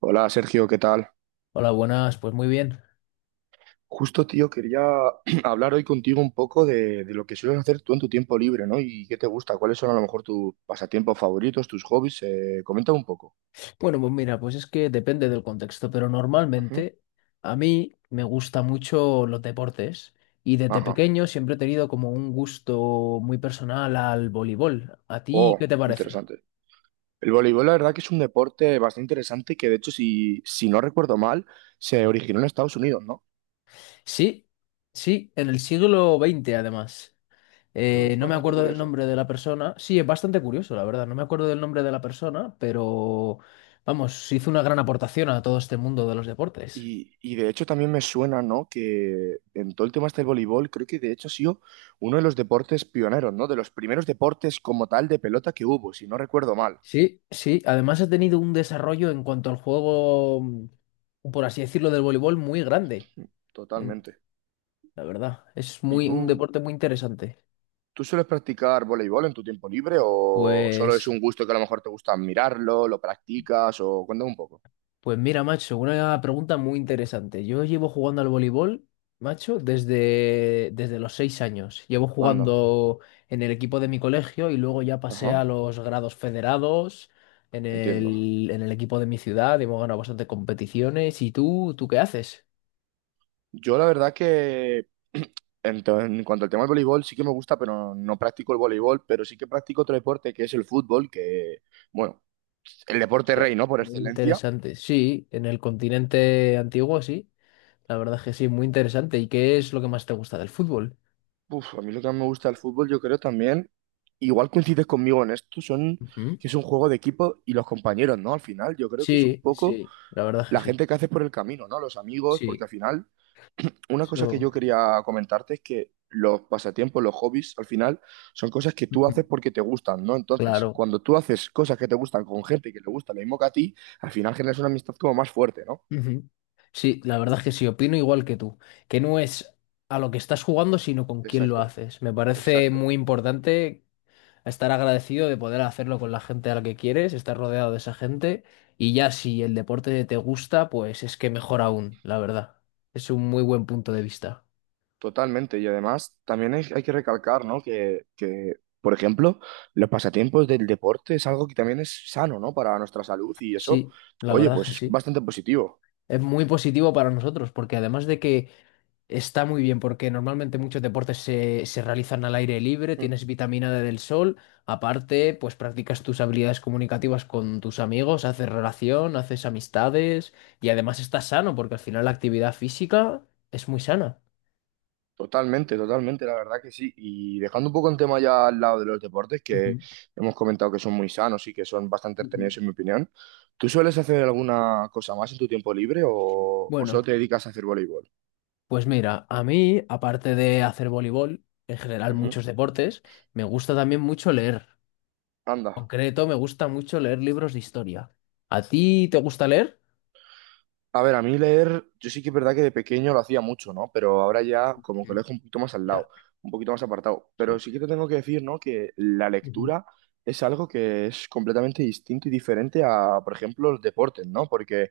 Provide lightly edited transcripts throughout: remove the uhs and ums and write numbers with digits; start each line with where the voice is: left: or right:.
right: Hola Sergio, ¿qué tal?
left: Hola, buenas, pues muy bien.
right: Justo, tío, quería hablar hoy contigo un poco de lo que sueles hacer tú en tu tiempo libre, ¿no? ¿Y qué te gusta? ¿Cuáles son a lo mejor tus pasatiempos favoritos, tus hobbies? Comenta un poco.
left: Bueno, pues mira, pues es que depende del contexto, pero
right: Ujú.
left: normalmente a mí me gustan mucho los deportes y desde
right: Ajá.
left: pequeño siempre he tenido como un gusto muy personal al voleibol. ¿A ti
right: Oh,
left: qué te parece?
right: interesante. El voleibol, la verdad que es un deporte bastante interesante que, de hecho, si no recuerdo mal, se originó en Estados Unidos, ¿no?
left: Sí, sí, en el siglo XX además.
right: Eso es
left: No me
right: bastante
left: acuerdo del
right: curioso.
left: nombre de la persona. Sí, es bastante curioso, la verdad. No me acuerdo del nombre de la persona, pero vamos, hizo una gran aportación a todo este mundo de los deportes.
right: Y de hecho también me suena, ¿no? Que en todo el tema este del voleibol, creo que de hecho ha sido uno de los deportes pioneros, ¿no? De los primeros deportes como tal de pelota que hubo, si no recuerdo mal.
left: Sí, sí. Además ha tenido un desarrollo en cuanto al juego, por así decirlo, del voleibol muy grande.
right: Mm.
left: en-
right: Totalmente.
left: La verdad, es
right: ¿Y
left: muy un
right: tú,
left: deporte muy interesante.
right: tú sueles practicar voleibol en tu tiempo libre o solo es
left: Pues,
right: un gusto que a lo mejor te gusta mirarlo, lo practicas o cuéntame un poco?
left: pues mira, macho, una pregunta muy interesante. Yo llevo jugando al voleibol, macho, desde los 6 años. Llevo
right: Anda.
left: jugando en el equipo de mi colegio y luego ya pasé a
right: Ajá,
left: los grados federados en
right: entiendo.
left: el, en el equipo de mi ciudad. Hemos ganado bastantes competiciones. ¿Y tú qué haces?
right: Yo la verdad que en cuanto al tema del voleibol sí que me gusta, pero no practico el voleibol, pero sí que practico otro deporte que es el fútbol, que bueno, el deporte
left: Ya,
right: rey, ¿no? Por
left: muy
right: excelencia.
left: interesante. Sí, en el continente antiguo, sí. La verdad es que sí, muy interesante. ¿Y qué es lo que más te gusta del fútbol?
right: Uf, a mí lo que más me gusta del fútbol, yo creo también, igual coincides conmigo en esto, son
left: Ujú.
right: que es un juego de equipo y los compañeros, ¿no? Al final, yo creo que es un
left: Sí,
right: poco
left: sí, la verdad es
right: la
left: que sí.
right: gente que haces por el camino, ¿no? Los amigos, porque
left: Sí,
right: al final una cosa que
left: eso.
right: yo quería comentarte es que los pasatiempos, los hobbies, al final son cosas que tú
left: Ujú.
right: haces porque te gustan, ¿no? Entonces,
left: Claro.
right: cuando tú haces cosas que te gustan con gente que le gusta lo mismo que a ti, al final generas una amistad como más fuerte, ¿no?
left: Ujú. Sí, la verdad es que sí, opino igual que tú, que no es a lo que estás jugando, sino con quién lo
right: Exacto,
left: haces. Me parece
right: exacto,
left: muy importante a estar agradecido de poder hacerlo con la gente a la que quieres, estar rodeado de esa gente y ya si el deporte te gusta, pues es que mejor aún, la verdad. Es un muy buen punto de vista.
right: totalmente. Y además, también hay que recalcar, ¿no? Que, por ejemplo, los pasatiempos del deporte es algo que también es sano, ¿no? Para nuestra salud y eso,
left: Sí, la
right: oye,
left: verdad que
right: pues es
left: sí.
right: bastante positivo.
left: Es muy positivo para nosotros, porque además de que está muy bien, porque normalmente muchos deportes se realizan al aire libre,
right: Mm.
left: tienes vitamina D del sol, aparte, pues practicas tus habilidades comunicativas con tus amigos, haces relación, haces amistades y además estás sano, porque al final la actividad física es muy sana.
right: Totalmente, totalmente, la verdad que sí. Y dejando un poco el tema ya al lado de los deportes, que
left: Ujú.
right: hemos comentado que son muy sanos y que son bastante
left: Ujú.
right: entretenidos en mi opinión, ¿tú sueles hacer alguna cosa más en tu tiempo libre o solo
left: Bueno,
right: te dedicas a hacer voleibol?
left: pues mira, a mí, aparte de hacer voleibol, en general
right: Ujú.
left: muchos deportes, me gusta también mucho leer.
right: Anda.
left: Concreto, me gusta mucho leer libros de historia. ¿A ti te gusta leer?
right: A ver, a mí leer, yo sí que es verdad que de pequeño lo hacía mucho, ¿no? Pero ahora ya como que
left: Mm.
right: lo dejo un poquito más al
left: Ya,
right: lado, un poquito más apartado. Pero
left: sí.
right: sí que te tengo que decir, ¿no? Que la
left: Ujú,
right: lectura es algo que es completamente distinto y diferente a, por ejemplo, los deportes, ¿no? Porque...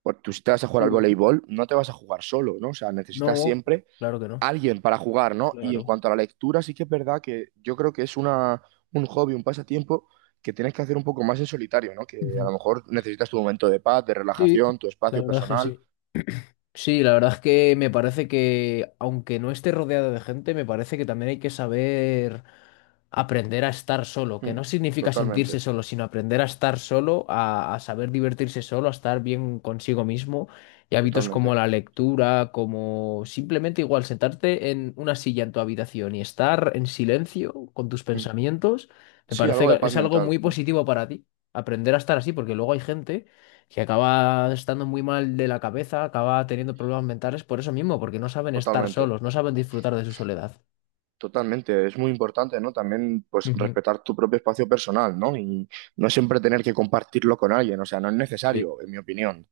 right: Pues tú si te vas a jugar al
left: sí.
right: voleibol, no te vas a jugar solo, ¿no? O sea, necesitas
left: No,
right: siempre
left: claro que no.
right: alguien para jugar, ¿no? Y en
left: Claro.
right: cuanto a la lectura, sí que es verdad que yo creo que es un hobby, un pasatiempo que tienes que hacer un poco más en solitario, ¿no? Que a
left: Ujú.
right: lo mejor necesitas tu momento de paz, de
left: Sí,
right: relajación, tu
left: la
right: espacio
left: verdad es que
right: personal.
left: sí. Sí, la verdad es que me parece que, aunque no esté rodeado de gente, me parece que también hay que saber. Aprender a estar solo, que
right: Mm,
left: no significa sentirse
right: totalmente,
left: solo, sino aprender a estar solo, a saber divertirse solo, a estar bien consigo mismo. Y hábitos como
right: totalmente.
left: la lectura, como simplemente igual sentarte en una silla en tu habitación y estar en silencio con tus
right: Mm,
left: pensamientos, me
right: sí,
left: parece
right: algo de
left: que
right: paz
left: es algo
right: mental.
left: muy
right: Mm.
left: positivo para ti. Aprender a estar así, porque luego hay gente que acaba estando muy mal de la cabeza, acaba teniendo problemas mentales por eso mismo, porque no saben estar
right: Totalmente.
left: solos, no saben disfrutar de su soledad.
right: Totalmente, es muy importante, ¿no? También, pues,
left: Ujú.
right: respetar tu propio espacio personal, ¿no? Y no siempre tener que compartirlo con alguien, o sea, no es
left: Sí.
right: necesario, en mi opinión.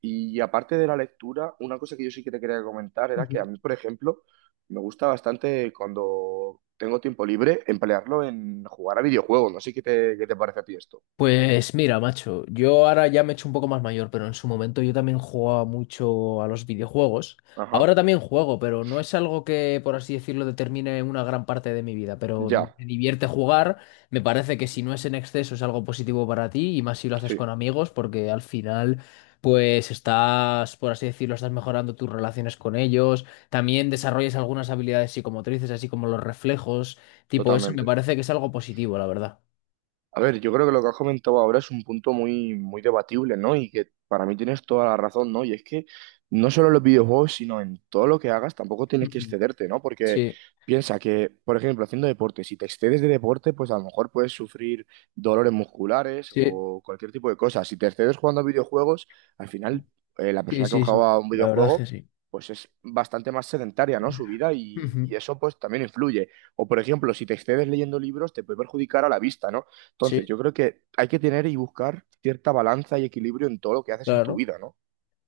right: Y aparte de la lectura, una cosa que yo sí que te quería comentar era que a
left: Ujú.
right: mí, por ejemplo, me gusta bastante cuando tengo tiempo libre emplearlo en jugar a videojuegos, no sé qué te parece a ti esto.
left: Pues mira, macho, yo ahora ya me he hecho un poco más mayor, pero en su momento yo también jugaba mucho a los videojuegos.
right: Ajá,
left: Ahora también juego, pero no es algo que, por así decirlo, determine una gran parte de mi vida. Pero
right: ya,
left: me divierte jugar, me parece que si no es en exceso es algo positivo para ti y más si lo haces
right: sí,
left: con amigos, porque al final, pues estás, por así decirlo, estás mejorando tus relaciones con ellos. También desarrollas algunas habilidades psicomotrices, así como los reflejos, tipo eso, me
right: totalmente.
left: parece que es algo positivo, la verdad.
right: A ver, yo creo que lo que has comentado ahora es un punto muy, muy debatible, ¿no? Y que para mí tienes toda la razón, ¿no? Y es que no solo en los videojuegos, sino en todo lo que hagas, tampoco tienes que excederte, ¿no? Porque
left: Sí.
right: piensa que, por ejemplo, haciendo deporte, si te excedes de deporte, pues a lo mejor puedes sufrir dolores musculares
left: Sí,
right: o cualquier tipo de cosa. Si te excedes jugando a videojuegos, al final la
left: sí,
right: persona que
left: sí, sí.
right: juega a un
left: La verdad es
right: videojuego,
left: que sí.
right: pues es bastante más sedentaria, ¿no? Su vida y
left: Ujú.
right: eso pues también influye. O por ejemplo, si te excedes leyendo libros, te puede perjudicar a la vista, ¿no? Entonces,
left: Sí,
right: yo creo que hay que tener y buscar cierta balanza y equilibrio en todo lo que haces en tu
left: claro.
right: vida, ¿no?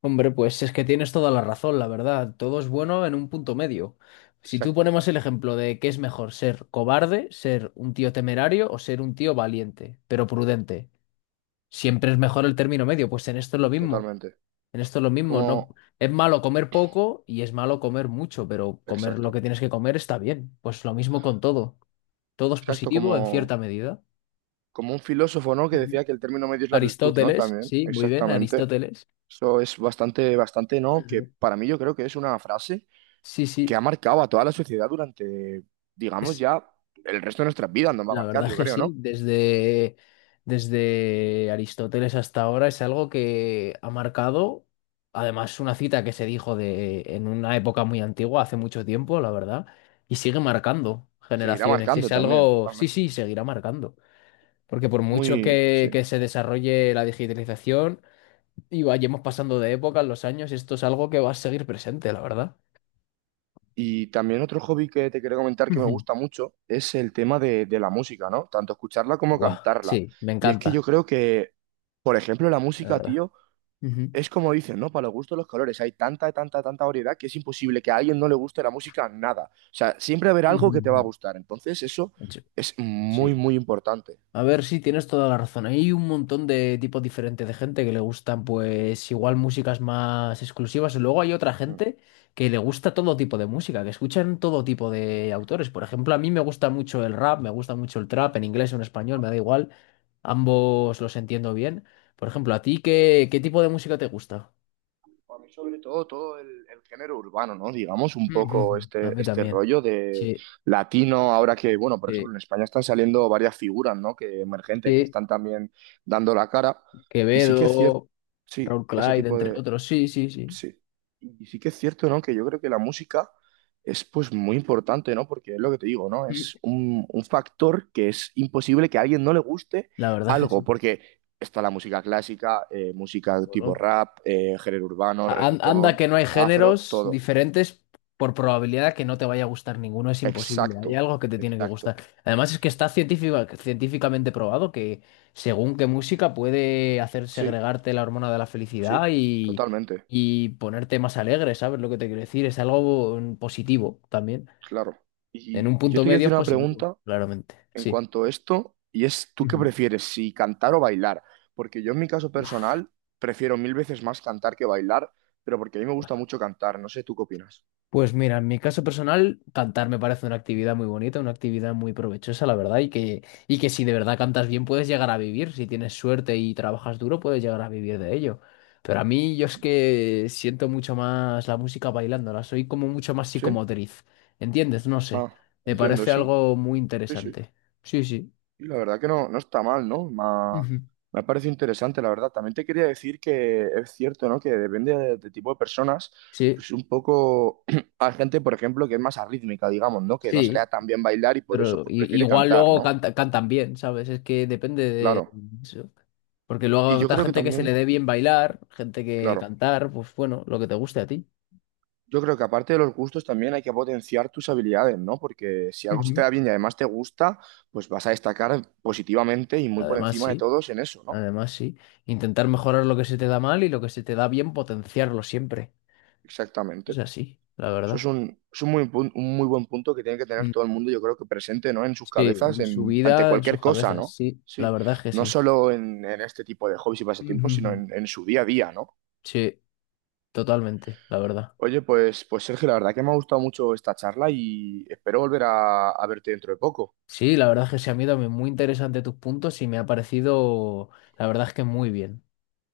left: Hombre, pues es que tienes toda la razón, la verdad. Todo es bueno en un punto medio. Si tú
right: Exacto,
left: ponemos el ejemplo de qué es mejor, ser cobarde, ser un tío temerario o ser un tío valiente, pero prudente. Siempre es mejor el término medio, pues en esto es lo mismo.
right: totalmente.
left: En esto es lo mismo. No,
right: Como,
left: es malo comer poco y es malo comer mucho, pero comer lo
right: exacto,
left: que tienes que comer está bien. Pues lo mismo con todo. Todo es
right: exacto,
left: positivo en
right: como,
left: cierta medida.
right: como un filósofo, ¿no? Que decía que el término medio es la virtud, ¿no?
left: Aristóteles,
right: También,
left: sí, muy bien,
right: exactamente.
left: Aristóteles.
right: Eso es bastante, bastante, ¿no? Que
left: Ujú.
right: para mí yo creo que es una frase
left: Sí,
right: que
left: sí,
right: ha marcado a toda la sociedad durante, digamos,
left: es
right: ya el resto de nuestras vidas nos va a
left: la
right: marcar,
left: verdad es
right: yo
left: que
right: creo,
left: sí,
right: ¿no?
left: desde Aristóteles hasta ahora es algo que ha marcado, además una cita que se dijo de en una época muy antigua, hace mucho tiempo, la verdad, y sigue marcando
right: Y seguirá
left: generaciones, y es
right: marcando también,
left: algo, sí,
right: totalmente,
left: sí,
right: sí, sí.
left: seguirá marcando, porque por mucho que,
right: Sí.
left: que se desarrolle la digitalización y vayamos pasando de época en los años, esto es algo que va a seguir presente, la verdad.
right: Y también otro hobby que te quería comentar que me gusta mucho es el tema de la música, ¿no? Tanto escucharla como
left: Guau, sí,
right: cantarla.
left: me
right: Y es
left: encanta,
right: que yo creo que, por ejemplo, la
left: la
right: música,
left: verdad.
right: tío,
left: Ujú,
right: es como dicen, ¿no? Para los gustos los colores. Hay tanta, tanta, tanta variedad que es imposible que a alguien no le guste la música nada. O sea, siempre habrá algo
left: ujú,
right: que te va a
left: ujú.
right: gustar. Entonces, eso
left: Sí.
right: es muy,
left: Sí.
right: muy importante.
left: A ver, sí, tienes toda la razón. Hay un montón de tipos diferentes de gente que le gustan, pues, igual músicas más exclusivas. Luego hay otra
right: Mm.
left: gente que le gusta todo tipo de música, que escuchan todo tipo de autores. Por ejemplo, a mí me gusta mucho el rap, me gusta mucho el trap, en inglés o en español, me da igual. Ambos los entiendo bien. Por ejemplo, ¿a ti qué tipo de música te gusta?
right: A mí sobre todo todo el género urbano, ¿no? Digamos un
left: Ujú, ujú.
right: poco
left: A
right: este,
left: mí
right: este
left: también.
right: rollo de
left: Sí,
right: latino, ahora que, bueno, por ejemplo,
left: sí.
right: en España están saliendo varias figuras, ¿no? Que emergentes que
left: Sí,
right: están también dando la cara. Y sí que es cierto,
left: Quevedo,
right: sí,
left: Raúl
right: ese
left: Clyde,
right: tipo
left: entre
right: de,
left: otros. Sí, sí, sí.
right: sí. Y sí que es cierto, ¿no? Que yo creo que la música es pues muy importante, ¿no? Porque es lo que te digo, ¿no?
left: Mm.
right: Es un factor que es imposible que a alguien no le guste
left: La verdad es que
right: algo,
left: sí.
right: porque está la música clásica, música tipo
left: Bueno,
right: rap, género urbano,
left: anda
right: reggaetón,
left: que no hay
right: afro,
left: géneros
right: todo.
left: diferentes por probabilidad que no te vaya a gustar ninguno, es imposible.
right: Exacto,
left: Hay algo que te tiene que
right: exacto.
left: gustar. Además es que está científicamente probado que según qué música puede hacer
right: Sí,
left: segregarte la hormona de la
right: sí,
left: felicidad y,
right: totalmente,
left: y ponerte más alegre, ¿sabes lo que te quiero decir? Es algo positivo también.
right: claro.
left: En
right: Y,
left: un
right: y yo
left: punto
right: te quiero
left: medio es
right: hacer una
left: positivo,
right: pregunta
left: claramente.
right: en
left: Sí.
right: cuanto a esto, y es tú qué
left: Ujú.
right: prefieres, si cantar o bailar, porque yo en mi caso personal prefiero mil veces más cantar que bailar, pero porque a mí me gusta mucho cantar, no sé, ¿tú qué opinas?
left: Pues mira, en mi caso personal, cantar me parece una actividad muy bonita, una actividad muy provechosa, la verdad, y que si de verdad cantas bien puedes llegar a vivir, si tienes suerte y trabajas duro puedes llegar a vivir de ello. Pero a mí yo es que siento mucho más la música bailándola, soy como mucho más
right: ¿Sí?
left: psicomotriz, ¿entiendes? No sé,
right: Ah,
left: me
right: entiendo,
left: parece
right: sí,
left: algo muy
right: sí, sí.
left: interesante. Sí, sí.
right: Y la verdad que no, no está mal, ¿no? Me ha,
left: Ujú.
right: me ha parecido interesante, la verdad. También te quería decir que es cierto, ¿no? Que depende de tipo de personas,
left: Sí,
right: pues un poco hay gente, por ejemplo, que es más arrítmica, digamos, ¿no? Que no se le
left: sí.
right: da tan bien bailar y por eso
left: Pero
right: pues prefiere
left: igual
right: cantar,
left: luego
right: ¿no?
left: cantan bien, ¿sabes? Es que depende de
right: Claro.
left: eso. Porque luego
right: Y yo
left: habrá
right: creo que
left: gente que se le
right: también,
left: dé bien bailar, gente que
right: claro.
left: cantar, pues bueno, lo que te guste a ti.
right: Yo creo que aparte de los gustos también hay que potenciar tus habilidades, ¿no? Porque si algo se te
left: Ujú.
right: da bien y además te gusta, pues vas a destacar positivamente y muy por
left: Además,
right: encima de
left: sí,
right: todos en eso, ¿no?
left: además, sí. Intentar mejorar lo que se te da mal y lo que se te da bien, potenciarlo siempre. Es
right: Exactamente.
left: así, la
right: Eso es
left: verdad.
right: un, es un un muy buen punto que tiene que tener
left: Mm.
right: todo el mundo, yo creo que presente, ¿no? En sus
left: Sí,
right: cabezas,
left: en su
right: ante
left: vida, en
right: cualquier
left: sus
right: cosa,
left: cabezas,
right: ¿no?
left: sí. La
right: Sí,
left: verdad es que
right: no
left: sí.
right: solo en este tipo de hobbies y pasatiempos, sino
left: Ujú.
right: en su día a día, ¿no?
left: Sí, totalmente, la verdad.
right: Oye, pues Sergio, la verdad que me ha gustado mucho esta charla y espero volver a verte dentro de poco.
left: Sí, la verdad es que se han ido muy interesante tus puntos y me ha parecido, la verdad es que muy bien.